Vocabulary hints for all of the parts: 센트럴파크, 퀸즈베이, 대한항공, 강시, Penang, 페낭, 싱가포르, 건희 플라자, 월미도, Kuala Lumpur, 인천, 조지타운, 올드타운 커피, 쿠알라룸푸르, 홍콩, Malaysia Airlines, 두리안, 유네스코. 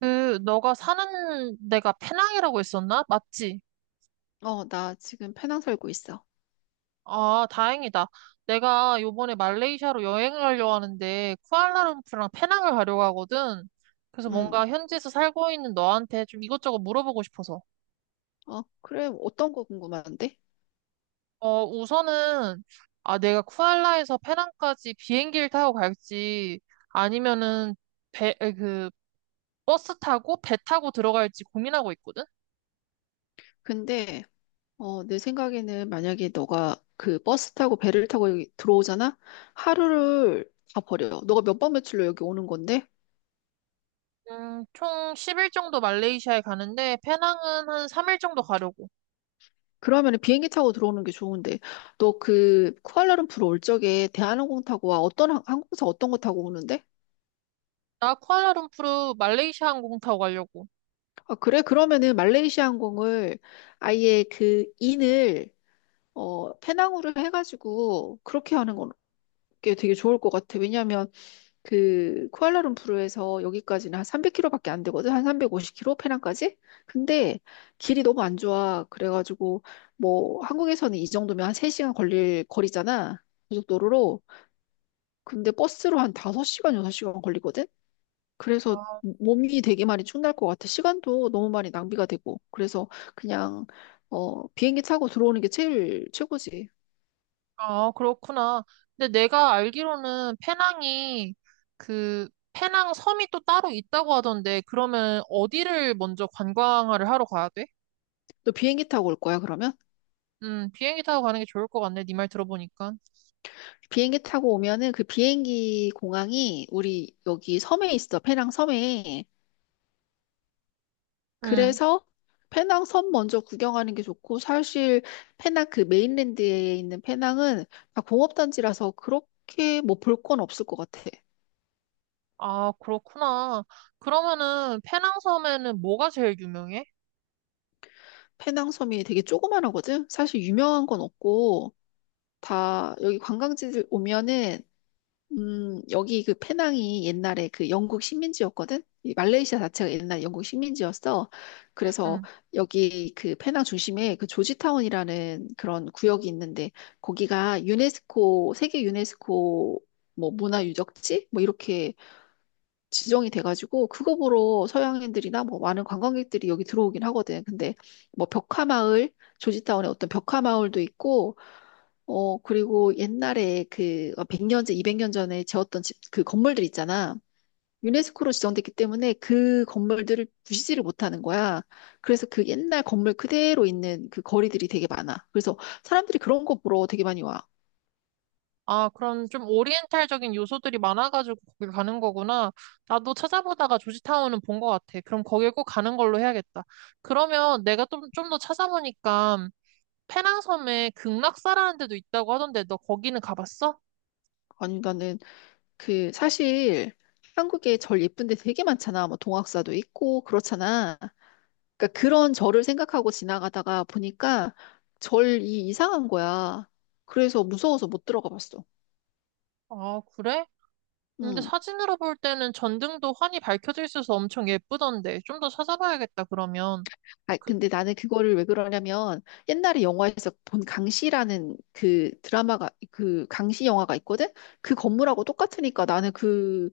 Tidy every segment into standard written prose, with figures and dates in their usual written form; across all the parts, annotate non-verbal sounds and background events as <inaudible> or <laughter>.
너가 사는 데가 페낭이라고 했었나? 맞지? 나 지금 페낭 살고 있어. 아, 다행이다. 내가 요번에 말레이시아로 여행을 가려고 하는데, 쿠알라룸푸랑 페낭을 가려고 하거든. 그래서 음. 뭔가 현지에서 살고 있는 너한테 좀 이것저것 물어보고 싶어서. 그래. 어떤 거 궁금한데? 우선은, 아, 내가 쿠알라에서 페낭까지 비행기를 타고 갈지, 아니면은, 배, 에, 그, 버스 타고 배 타고 들어갈지 고민하고 있거든? 근데 내 생각에는 만약에 너가 그 버스 타고 배를 타고 여기 들어오잖아? 하루를 다 버려. 너가 몇 박 며칠로 여기 오는 건데? 총 10일 정도 말레이시아에 가는데, 페낭은 한 3일 정도 가려고. 그러면 은 비행기 타고 들어오는 게 좋은데. 너 그 쿠알라룸푸르 올 적에 대한항공 타고 와. 어떤 항공사 어떤 거 타고 오는데? 나 쿠알라룸푸르 말레이시아 항공 타고 가려고. 아, 그래? 그러면은 말레이시아 항공을 아예 그 인을 페낭으로 해가지고 그렇게 하는 건 게 되게 좋을 것 같아. 왜냐하면 그 쿠알라룸푸르에서 여기까지는 한 300km밖에 안 되거든. 한 350km 페낭까지. 근데 길이 너무 안 좋아. 그래가지고 뭐 한국에서는 이 정도면 한 3시간 걸릴 거리잖아. 고속도로로. 근데 버스로 한 5시간, 6시간 걸리거든. 그래서 몸이 되게 많이 축날 것 같아. 시간도 너무 많이 낭비가 되고. 그래서 그냥 비행기 타고 들어오는 게 제일 최고지. 아, 그렇구나. 근데 내가 알기로는 페낭이 그 페낭 섬이 또 따로 있다고 하던데 그러면 어디를 먼저 관광을 하러 가야 돼? 너 비행기 타고 올 거야, 그러면? 비행기 타고 가는 게 좋을 것 같네. 네 말 들어보니까. 비행기 타고 오면은 그 비행기 공항이 우리 여기 섬에 있어. 페낭 섬에. 음. 그래서 페낭 섬 먼저 구경하는 게 좋고, 사실 페낭 그 메인랜드에 있는 페낭은 다 공업단지라서 그렇게 뭐 볼 건 없을 것 같아. 아, 그렇구나. 그러면은 페낭 섬에는 뭐가 제일 유명해? 페낭 섬이 되게 조그만하거든. 사실 유명한 건 없고 다 여기 관광지들 오면은 여기 그 페낭이 옛날에 그 영국 식민지였거든? 이 말레이시아 자체가 옛날 영국 식민지였어. 그래서 음. 여기 그 페낭 중심에 그 조지타운이라는 그런 구역이 있는데, 거기가 유네스코, 세계 유네스코 뭐 문화유적지? 뭐 이렇게 지정이 돼가지고 그거 보러 서양인들이나 뭐 많은 관광객들이 여기 들어오긴 하거든. 근데 뭐 벽화마을, 조지타운에 어떤 벽화마을도 있고, 그리고 옛날에 그 100년째, 200년 전에 지었던 집, 그 건물들 있잖아. 유네스코로 지정됐기 때문에 그 건물들을 부시지를 못하는 거야. 그래서 그 옛날 건물 그대로 있는 그 거리들이 되게 많아. 그래서 사람들이 그런 거 보러 되게 많이 와. 아, 그런 좀 오리엔탈적인 요소들이 많아가지고 거길 가는 거구나. 나도 찾아보다가 조지타운은 본 것 같아. 그럼 거길 꼭 가는 걸로 해야겠다. 그러면 내가 좀 더 찾아보니까 페낭섬에 극락사라는 데도 있다고 하던데 너 거기는 가봤어? 아니, 나는 그 사실 한국에 절 예쁜 데 되게 많잖아. 뭐 동학사도 있고 그렇잖아. 그러니까 그런 절을 생각하고 지나가다가 보니까 절이 이상한 거야. 그래서 무서워서 못 들어가 봤어. 아, 그래? 근데 음. 사진으로 볼 때는 전등도 환히 밝혀져 있어서 엄청 예쁘던데. 좀 더 찾아봐야겠다, 그러면. 아, 그, 근데 나는 그거를 왜 그러냐면 옛날에 영화에서 본 강시라는 그 드라마가 그 강시 영화가 있거든. 그 건물하고 똑같으니까 나는 그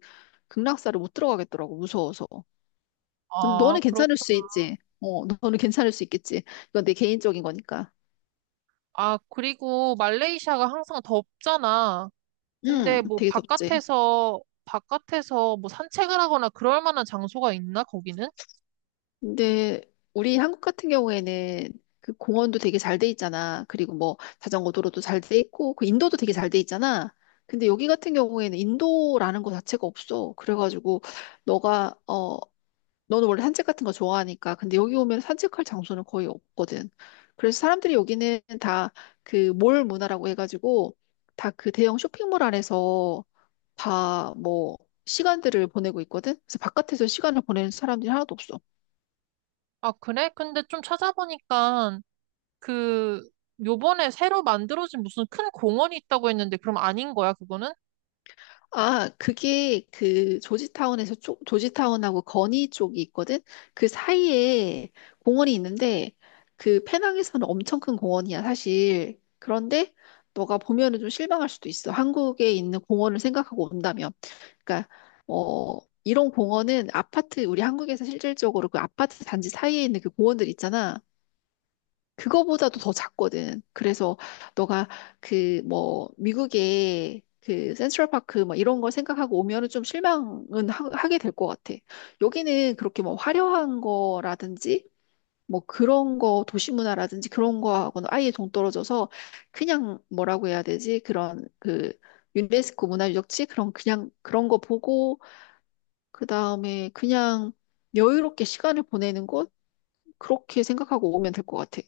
극락사를 못 들어가겠더라고. 무서워서. 근데 아, 너는 그렇구 괜찮을 수 있지. 너는 괜찮을 수 있겠지. 이건 내 개인적인 거니까. 아, 그리고 말레이시아가 항상 덥잖아. 응, 근데 뭐 되게 덥지. 바깥에서 뭐 산책을 하거나 그럴 만한 장소가 있나 거기는? 근데 우리 한국 같은 경우에는 그 공원도 되게 잘 돼 있잖아. 그리고 뭐 자전거 도로도 잘 돼 있고, 그 인도도 되게 잘 돼 있잖아. 근데 여기 같은 경우에는 인도라는 거 자체가 없어. 그래가지고 너가 어 너는 원래 산책 같은 거 좋아하니까. 근데 여기 오면 산책할 장소는 거의 없거든. 그래서 사람들이 여기는 다 그 몰 문화라고 해가지고 다 그 대형 쇼핑몰 안에서 다 뭐 시간들을 보내고 있거든. 그래서 바깥에서 시간을 보내는 사람들이 하나도 없어. 아, 그래? 근데 좀 찾아보니까 그 요번에 새로 만들어진 무슨 큰 공원이 있다고 했는데 그럼 아닌 거야, 그거는? 아, 그게 그 조지타운에서 조지타운하고 건희 쪽이 있거든. 그 사이에 공원이 있는데 그 페낭에서는 엄청 큰 공원이야, 사실. 그런데 너가 보면은 좀 실망할 수도 있어. 한국에 있는 공원을 생각하고 온다면. 그러니까 어 이런 공원은 아파트 우리 한국에서 실질적으로 그 아파트 단지 사이에 있는 그 공원들 있잖아. 그거보다도 더 작거든. 그래서 너가 그 뭐 미국의 그 센트럴파크 막 이런 걸 생각하고 오면은 좀 실망은 게 될 것 같아. 여기는 그렇게 뭐 화려한 거라든지 뭐 그런 거 도시 문화라든지 그런 거하고는 아예 동떨어져서 그냥 뭐라고 해야 되지? 그런 그 유네스코 문화유적지 그런 그냥 그런 거 보고 그다음에 그냥 여유롭게 시간을 보내는 곳, 그렇게 생각하고 오면 될 것 같아.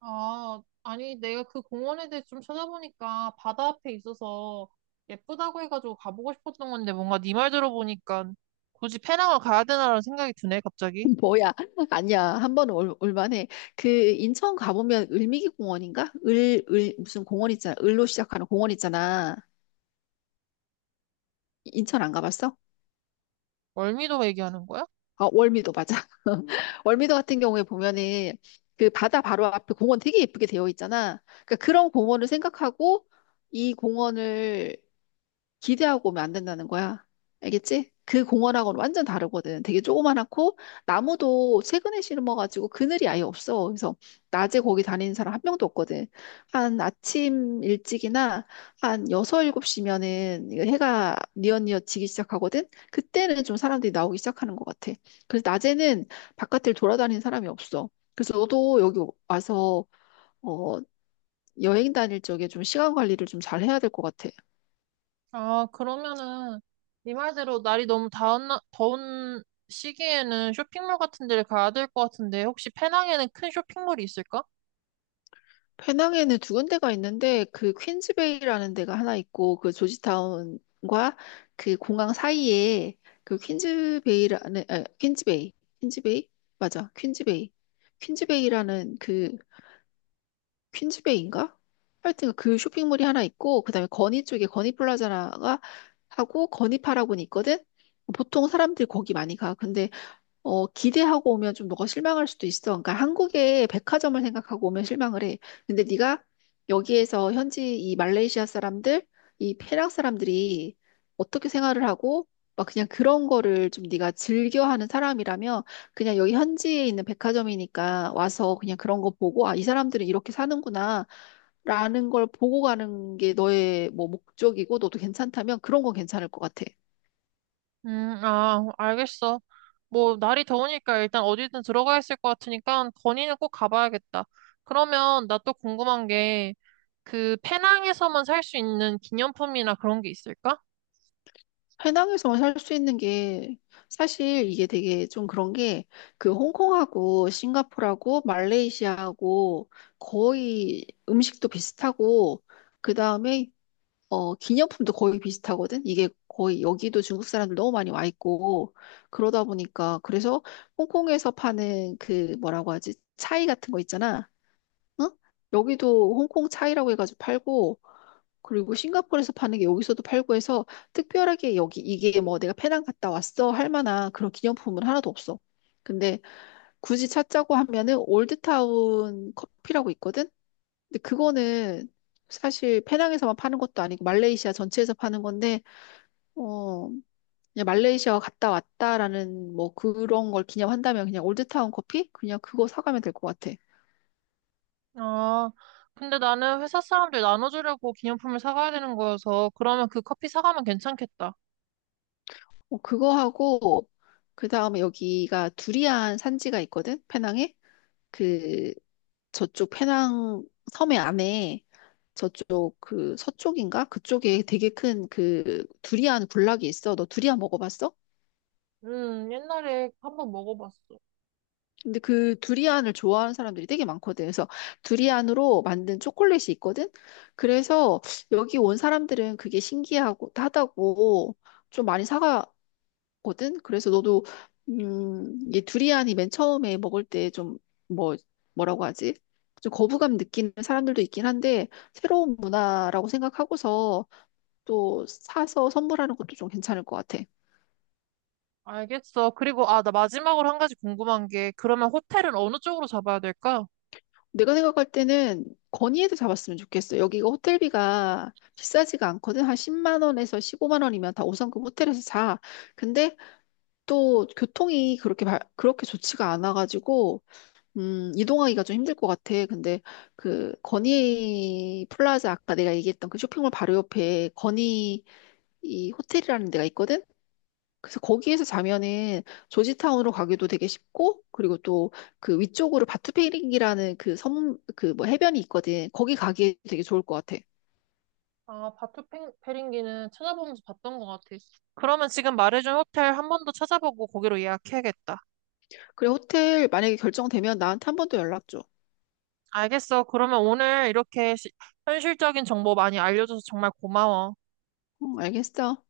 아, 아니 내가 그 공원에 대해 좀 찾아보니까 바다 앞에 있어서 예쁘다고 해가지고 가보고 싶었던 건데 뭔가 네 말 들어보니까 굳이 페낭을 가야 되나라는 생각이 드네, 갑자기. 뭐야? <laughs> 아니야. 한 번은 올만해. 그 인천 가보면 을미기 공원인가? 무슨 공원 있잖아. 을로 시작하는 공원 있잖아. 인천 안 가봤어? 월미도 얘기하는 거야? 아, 월미도 맞아. <laughs> 월미도 같은 경우에 보면은 그 바다 바로 앞에 공원 되게 예쁘게 되어 있잖아. 그러니까 그런 공원을 생각하고 이 공원을 기대하고 오면 안 된다는 거야. 알겠지? 그 공원하고는 완전 다르거든. 되게 조그만하고 나무도 최근에 심어가지고 그늘이 아예 없어. 그래서 낮에 거기 다니는 사람 한 명도 없거든. 한 아침 일찍이나 한 여섯 일곱 시면은 해가 뉘엿뉘엿 지기 시작하거든. 그때는 좀 사람들이 나오기 시작하는 것 같아. 그래서 낮에는 바깥을 돌아다니는 사람이 없어. 그래서 너도 여기 와서 어, 여행 다닐 적에 좀 시간 관리를 좀 잘 해야 될 것 같아. 아, 그러면은 네 말대로 날이 너무 더운 시기에는 쇼핑몰 같은 데를 가야 될 것 같은데 혹시 페낭에는 큰 쇼핑몰이 있을까? 페낭에는 두 군데가 있는데 그 퀸즈베이라는 데가 하나 있고, 그 조지타운과 그 공항 사이에 그 퀸즈베이라는, 아, 퀸즈베이, 퀸즈베이, 맞아 퀸즈베이, 퀸즈베이라는 그 퀸즈베이인가? 하여튼 그 쇼핑몰이 하나 있고, 그다음에 건희 쪽에 건희 플라자가 하고 건희 파라곤이 있거든. 보통 사람들이 거기 많이 가. 근데 기대하고 오면 좀 너가 실망할 수도 있어. 그러니까 한국의 백화점을 생각하고 오면 실망을 해. 근데 네가 여기에서 현지 이 말레이시아 사람들, 이 페랑 사람들이 어떻게 생활을 하고 막 그냥 그런 거를 좀 네가 즐겨하는 사람이라면 그냥 여기 현지에 있는 백화점이니까 와서 그냥 그런 거 보고 아, 이 사람들은 이렇게 사는구나 라는 걸 보고 가는 게 너의 뭐 목적이고 너도 괜찮다면 그런 건 괜찮을 것 같아. 아, 알겠어. 뭐 날이 더우니까 일단 어디든 들어가 있을 것 같으니까 건의는 꼭 가봐야겠다. 그러면 나 또 궁금한 게 그 페낭에서만 살 수 있는 기념품이나 그런 게 있을까? 해낭에서만 살 수 있는 게 사실 이게 되게 좀 그런 게 그 홍콩하고 싱가포르하고 말레이시아하고 거의 음식도 비슷하고 그다음에 기념품도 거의 비슷하거든. 이게 거의 여기도 중국 사람들 너무 많이 와 있고 그러다 보니까, 그래서 홍콩에서 파는 그 뭐라고 하지? 차이 같은 거 있잖아. 응? 여기도 홍콩 차이라고 해가지고 팔고, 그리고 싱가포르에서 파는 게 여기서도 팔고 해서 특별하게 여기 이게 뭐 내가 페낭 갔다 왔어 할 만한 그런 기념품은 하나도 없어. 근데 굳이 찾자고 하면은 올드타운 커피라고 있거든? 근데 그거는 사실 페낭에서만 파는 것도 아니고 말레이시아 전체에서 파는 건데 어 그냥 말레이시아 갔다 왔다라는 뭐 그런 걸 기념한다면 그냥 올드타운 커피 그냥 그거 사가면 될 것 같아. 아, 근데 나는 회사 사람들 나눠주려고 기념품을 사가야 되는 거여서 그러면 그 커피 사가면 괜찮겠다. 그거 하고 그 다음에 여기가 두리안 산지가 있거든 페낭에. 그 저쪽 페낭 섬의 안에 저쪽 그 서쪽인가? 그쪽에 되게 큰 그 두리안 군락이 있어. 너 두리안 먹어봤어? 옛날에 한번 먹어봤어. 근데 그 두리안을 좋아하는 사람들이 되게 많거든. 그래서 두리안으로 만든 초콜릿이 있거든. 그래서 여기 온 사람들은 그게 신기하고 하다고 좀 많이 사가 거든. 그래서 너도 이 두리안이 맨 처음에 먹을 때 좀 뭐, 뭐라고 하지? 좀 거부감 느끼는 사람들도 있긴 한데 새로운 문화라고 생각하고서 또 사서 선물하는 것도 좀 괜찮을 것 같아. 알겠어. 아, 나 마지막으로 한 가지 궁금한 게, 그러면 호텔은 어느 쪽으로 잡아야 될까? 내가 생각할 때는 건의해도 잡았으면 좋겠어. 여기가 호텔비가 비싸지가 않거든. 한 10만 원에서 15만 원이면 다 5성급 호텔에서 자. 근데 또 교통이 그렇게 그렇게 좋지가 않아가지고 이동하기가 좀 힘들 것 같아. 근데 그 건희 플라자 아까 내가 얘기했던 그 쇼핑몰 바로 옆에 건희 이 호텔이라는 데가 있거든. 그래서 거기에서 자면은 조지타운으로 가기도 되게 쉽고, 그리고 또 그 위쪽으로 바투페링이라는 그 섬, 그 뭐 해변이 있거든. 거기 가기 되게 좋을 것 같아. 아, 페링기는 찾아보면서 봤던 것 같아. 그러면 지금 말해준 호텔 한 번 더 찾아보고 거기로 예약해야겠다. 그래, 호텔 만약에 결정되면 나한테 한 번 더 연락 줘. 알겠어. 그러면 오늘 이렇게 현실적인 정보 많이 알려줘서 정말 고마워. 응, 알겠어.